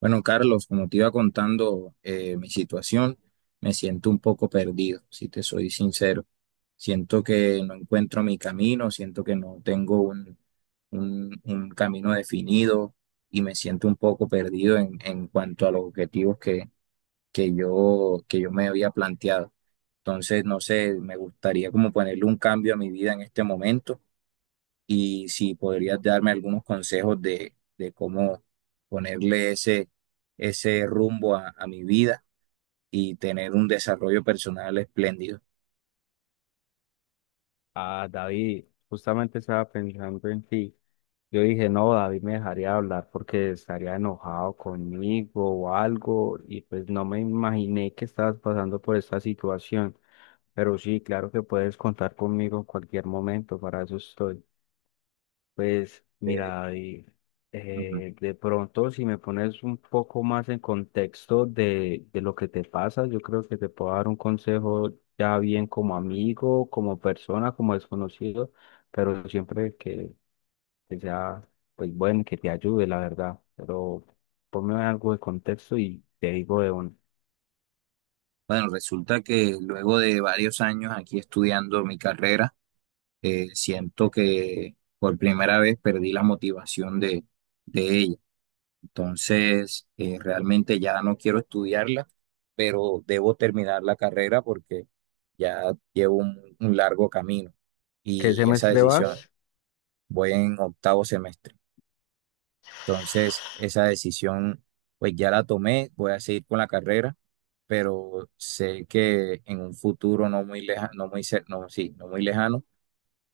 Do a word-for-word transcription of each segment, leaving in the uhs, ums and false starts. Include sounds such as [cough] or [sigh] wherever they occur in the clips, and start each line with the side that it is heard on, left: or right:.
right: Bueno, Carlos, como te iba contando eh, mi situación, me siento un poco perdido, si te soy sincero. Siento que no encuentro mi camino, siento que no tengo un, un- un camino definido y me siento un poco perdido en, en cuanto a los objetivos que, que yo, que yo me había planteado. Entonces, no sé, me gustaría como ponerle un cambio a mi vida en este momento y si podrías darme algunos consejos de, de cómo ponerle ese, ese rumbo a, a mi vida y tener un desarrollo personal espléndido.
left: Ah, David, justamente estaba pensando en ti. Yo dije, no, David me dejaría hablar porque estaría enojado conmigo o algo, y pues no me imaginé que estabas pasando por esta situación. Pero sí, claro que puedes contar conmigo en cualquier momento, para eso estoy. Pues
right: Eh,
left: mira, y,
right: ujú.
left: eh, de pronto si me pones un poco más en contexto de, de lo que te pasa, yo creo que te puedo dar un consejo ya bien como amigo, como persona, como desconocido, pero siempre que, que sea pues bueno, que te ayude, la verdad. Pero ponme algo de contexto y te digo de un.
right: Bueno, resulta que luego de varios años aquí estudiando mi carrera, eh, siento que por primera vez perdí la motivación de, de ella. Entonces, eh, realmente ya no quiero estudiarla, pero debo terminar la carrera porque ya llevo un, un largo camino
left: ¿Qué
right: y esa
left: semestre
right: decisión,
left: vas?
right: voy en octavo semestre. Entonces, esa decisión, pues ya la tomé, voy a seguir con la carrera, pero sé que en un futuro no muy lejano, no muy, cer- no, sí, no muy lejano,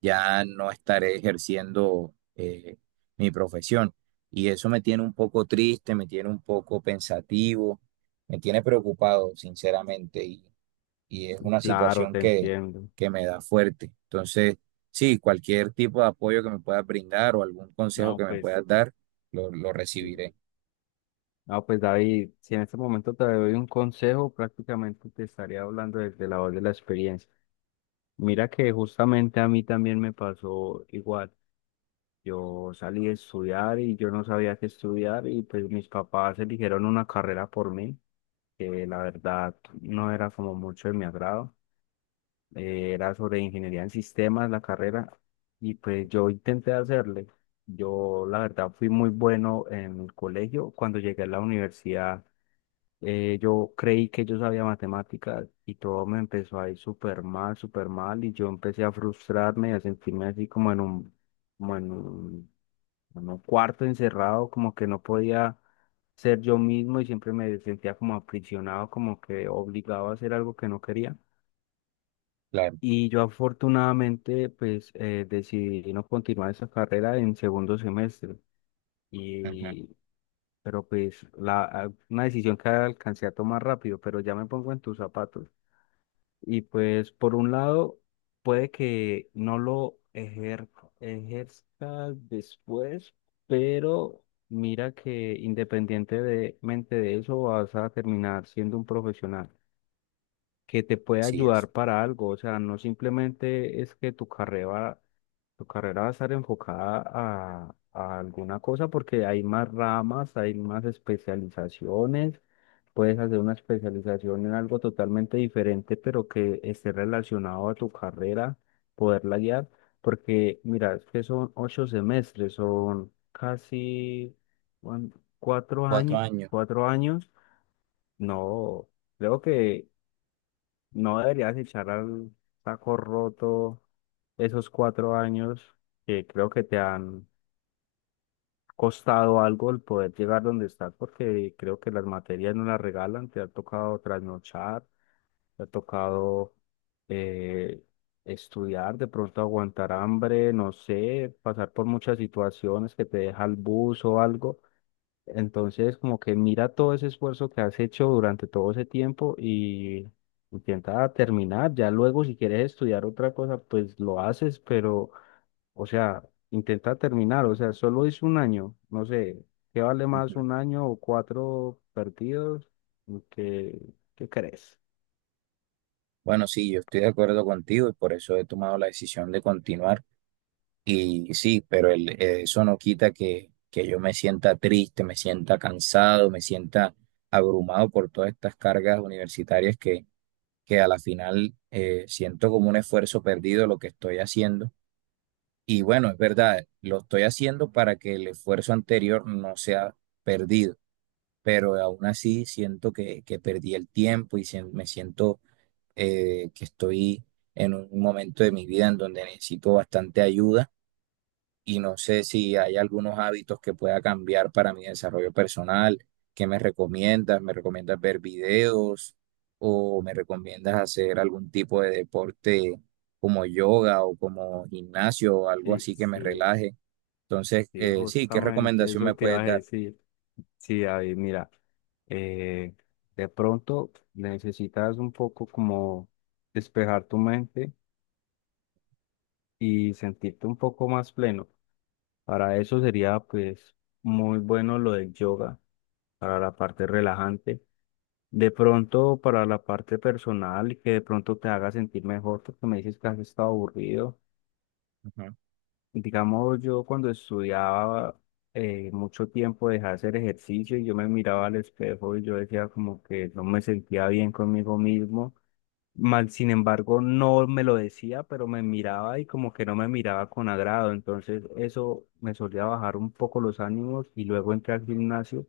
right: ya no estaré ejerciendo eh, mi profesión. Y eso me tiene un poco triste, me tiene un poco pensativo, me tiene preocupado, sinceramente, y, y es una
left: Claro,
right: situación
left: te
right: que,
left: entiendo.
right: que me da fuerte. Entonces, sí, cualquier tipo de apoyo que me puedas brindar o algún consejo
left: No,
right: que me
left: pues
right: puedas dar, lo, lo
left: sí.
right: recibiré.
left: Ah, pues David, si en este momento te doy un consejo, prácticamente te estaría hablando desde la voz de la experiencia. Mira que justamente a mí también me pasó igual. Yo salí a estudiar y yo no sabía qué estudiar y pues mis papás eligieron una carrera por mí, que la verdad no era como mucho de mi agrado. Eh, era sobre ingeniería en sistemas, la carrera, y pues yo intenté hacerle. Yo, la verdad, fui muy bueno en el colegio. Cuando llegué a la universidad, eh, yo creí que yo sabía matemáticas y todo me empezó a ir súper mal, súper mal, y yo empecé a frustrarme y a sentirme así como en un, como en un, en un cuarto encerrado, como que no podía ser yo mismo y siempre me sentía como aprisionado, como que obligado a hacer algo que no quería.
right: Claro.
left: Y yo afortunadamente pues eh, decidí no continuar esa carrera en segundo semestre.
right: Ujú.
left: Y, pero pues la, a- una decisión que alcancé a tomar rápido, pero ya me pongo en tus zapatos. Y pues por un lado puede que no lo ejer, ejerzas después, pero mira que independientemente de eso vas a terminar siendo un profesional que te puede
right: Así es.
left: ayudar para algo, o sea, no simplemente es que tu carrera tu carrera va a estar enfocada a, a alguna cosa porque hay más ramas, hay más especializaciones. Puedes hacer una especialización en algo totalmente diferente, pero que esté relacionado a tu carrera, poderla guiar. Porque mira, es que son ocho semestres, son casi cuan- cuatro
right: Cuatro
left: años,
right: años.
left: cuatro años. No, creo que no deberías echar al saco roto esos cuatro años que creo que te han costado algo el poder llegar donde estás, porque creo que las materias no las regalan, te ha tocado trasnochar, te ha tocado eh, estudiar, de pronto aguantar hambre, no sé, pasar por muchas situaciones que te deja el bus o algo, entonces, como que mira todo ese esfuerzo que has hecho durante todo ese tiempo y intenta terminar. Ya luego, si quieres estudiar otra cosa, pues lo haces, pero, o sea, intenta terminar. O sea, solo es un año. No sé, ¿qué vale
right: Ujú.
left: más un año o cuatro perdidos? ¿Qué, qué crees?
right: Bueno, sí, yo estoy de acuerdo contigo y por eso he tomado la decisión de continuar. Y sí, pero el- eh, eso no quita que, que yo me sienta triste, me sienta cansado, me sienta abrumado por todas estas cargas universitarias que, que a la final eh, siento como un esfuerzo perdido lo que estoy haciendo. Y bueno, es verdad, lo estoy haciendo para que el esfuerzo anterior no sea perdido, pero aún así siento que, que perdí el tiempo y sien- me siento eh, que estoy en un momento de mi vida en donde necesito bastante ayuda y no sé si hay algunos hábitos que pueda cambiar para mi desarrollo personal. ¿Qué me recomiendas? ¿Me recomiendas ver videos o me recomiendas hacer algún tipo de deporte como yoga o como gimnasio o algo
left: Sí,
right: así que me
left: sí,
right: relaje? Entonces,
left: sí,
right: eh, sí, ¿qué
left: justamente
right: recomendación
left: eso
right: me
left: te iba
right: puedes
left: a
right: dar?
left: decir. Sí, David, mira, eh, de pronto necesitas un poco como despejar tu mente y sentirte un poco más pleno. Para eso sería pues muy bueno lo del yoga, para la parte relajante. De pronto para la parte personal y que de pronto te haga sentir mejor porque me dices que has estado aburrido.
right: Ujú,
left: Digamos, yo cuando estudiaba eh, mucho tiempo dejé de hacer ejercicio y yo me miraba al espejo y yo decía como que no me sentía bien conmigo mismo. Mal, sin embargo, no me lo decía, pero me miraba y como que no me miraba con agrado. Entonces eso me solía bajar un poco los ánimos y luego entré al gimnasio.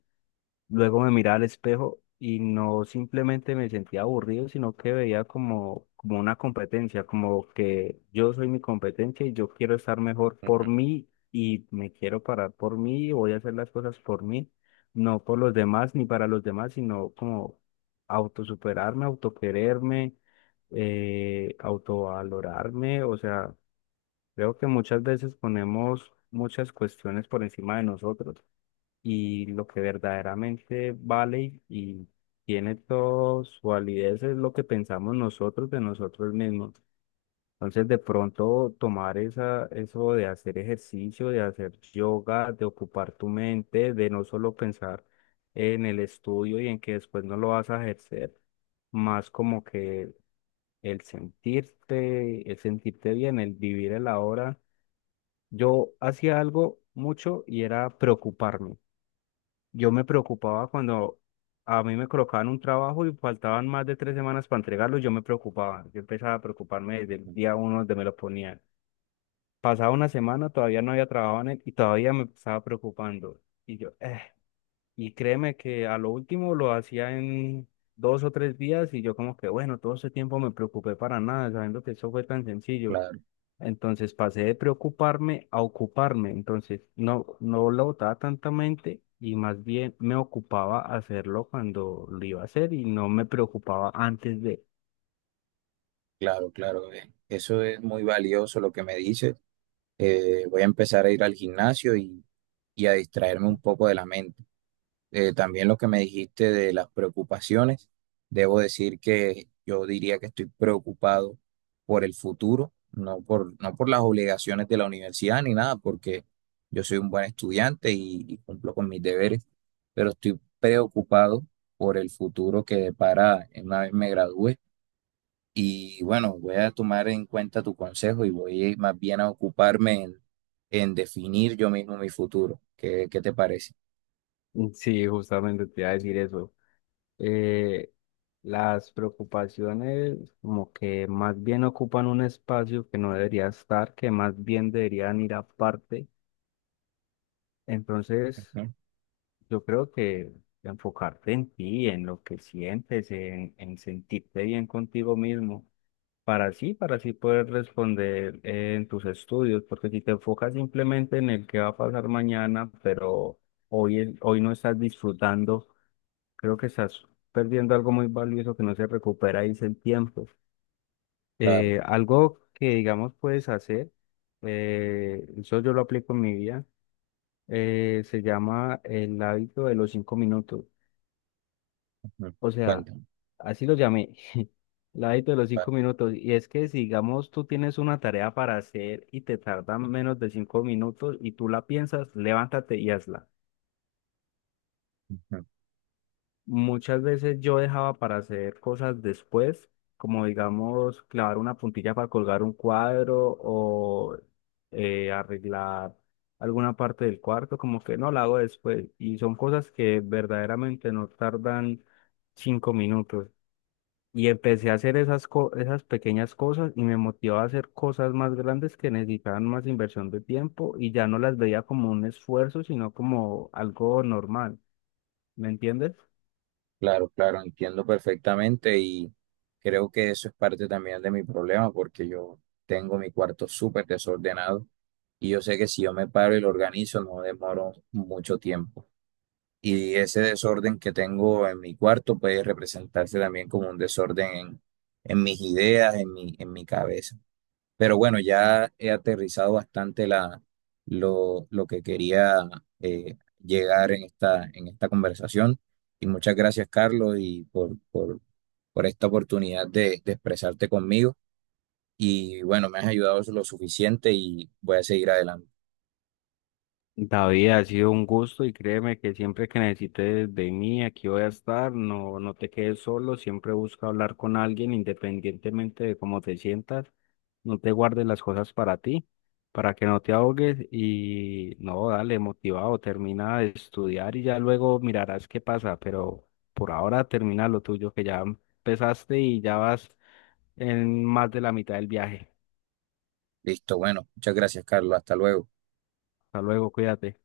left: Luego me miraba al espejo y no simplemente me sentía aburrido, sino que veía como, como una competencia, como que yo soy mi competencia y yo quiero estar mejor por
right: ujú,
left: mí y me quiero parar por mí y voy a hacer las cosas por mí, no por los demás ni para los demás, sino como autosuperarme, autoquererme, eh, autovalorarme. O sea, creo que muchas veces ponemos muchas cuestiones por encima de nosotros y lo que verdaderamente vale y tiene toda su validez es lo que pensamos nosotros de nosotros mismos. Entonces, de pronto tomar esa, eso de hacer ejercicio, de hacer yoga, de ocupar tu mente, de no solo pensar en el estudio y en que después no lo vas a ejercer, más como que el sentirte, el sentirte bien, el vivir el ahora. Yo hacía algo mucho y era preocuparme. Yo me preocupaba cuando a mí me colocaban un trabajo y faltaban más de tres semanas para entregarlo, yo me preocupaba. Yo empezaba a preocuparme desde el
right: ujú.
left: día uno donde me lo ponían. Pasaba una semana, todavía no había trabajado en él y todavía me estaba preocupando. Y yo, eh. Y créeme que a lo último lo hacía en dos o tres días y yo como que, bueno, todo ese tiempo me preocupé para nada, sabiendo que eso fue tan sencillo.
right: Claro,
left: Entonces pasé de preocuparme a ocuparme. Entonces no, no lo botaba tantamente y más bien me ocupaba hacerlo cuando lo iba a hacer y no me preocupaba antes de. [laughs]
right: claro, claro. eh, Eso es muy valioso lo que me dices. Eh, voy a empezar a ir al gimnasio y, y a distraerme un poco de la mente. Eh, también lo que me dijiste de las preocupaciones, debo decir que yo diría que estoy preocupado por el futuro, no por, no por las obligaciones de la universidad ni nada, porque yo soy un buen estudiante y, y cumplo con mis deberes, pero estoy preocupado por el futuro que depara una vez me gradúe. Y bueno, voy a tomar en cuenta tu consejo y voy más bien a ocuparme en, en definir yo mismo mi futuro. ¿Qué, qué te parece?
left: Sí, justamente te iba a decir eso. Eh, las preocupaciones como que más bien ocupan un espacio que no debería estar, que más bien deberían ir aparte. Entonces.
right: ¿No?
left: Yo creo que enfocarte en ti, en lo que sientes, en, en sentirte bien contigo mismo, para así, para así poder responder en tus estudios, porque si te enfocas simplemente en el que va a pasar mañana, pero hoy, es- hoy no estás disfrutando, creo que estás perdiendo algo muy valioso que no se recupera y es el tiempo.
right: Claro.
left: Eh, algo que, digamos, puedes hacer, eh, eso yo lo aplico en mi vida, eh, se llama el hábito de los cinco minutos.
right: Mm.
left: O sea,
right: Cuéntame.
left: así lo llamé, [laughs] el hábito de los
right: Vale.
left: cinco minutos. Y es que, si, digamos, tú tienes una tarea para hacer y te tardan menos de cinco minutos y tú la piensas, levántate y hazla.
right: Ujú.
left: Muchas veces yo dejaba para hacer cosas después, como, digamos, clavar una puntilla para colgar un cuadro o eh, arreglar alguna parte del cuarto, como que no la hago después. Y son cosas que verdaderamente no tardan cinco minutos. Y empecé a hacer esas, co- esas pequeñas cosas y me motivó a hacer cosas más grandes que necesitaban más inversión de tiempo y ya no las veía como un esfuerzo, sino como algo normal. ¿Me entiendes?
right: Claro, claro, entiendo perfectamente y creo que eso es parte también de mi problema porque yo tengo mi cuarto súper desordenado y yo sé que si yo me paro y lo organizo no demoro mucho tiempo. Y ese desorden que tengo en mi cuarto puede representarse también como un desorden en, en mis ideas, en mi, en mi cabeza. Pero bueno, ya he aterrizado bastante la, lo, lo que quería eh, llegar en esta, en esta conversación. Y muchas gracias, Carlos, y por, por, por esta oportunidad de, de expresarte conmigo. Y bueno, me has ayudado lo suficiente y voy a seguir adelante.
left: David, ha sido un gusto y créeme que siempre que necesites de mí, aquí voy a estar, no, no te quedes solo, siempre busca hablar con alguien independientemente de cómo te sientas, no te guardes las cosas para ti, para que no te ahogues y no, dale, motivado, termina de estudiar y ya luego mirarás qué pasa, pero por ahora termina lo tuyo que ya empezaste y ya vas en más de la mitad del viaje.
right: Listo, bueno, muchas gracias, Carlos. Hasta luego.
left: Hasta luego, cuídate.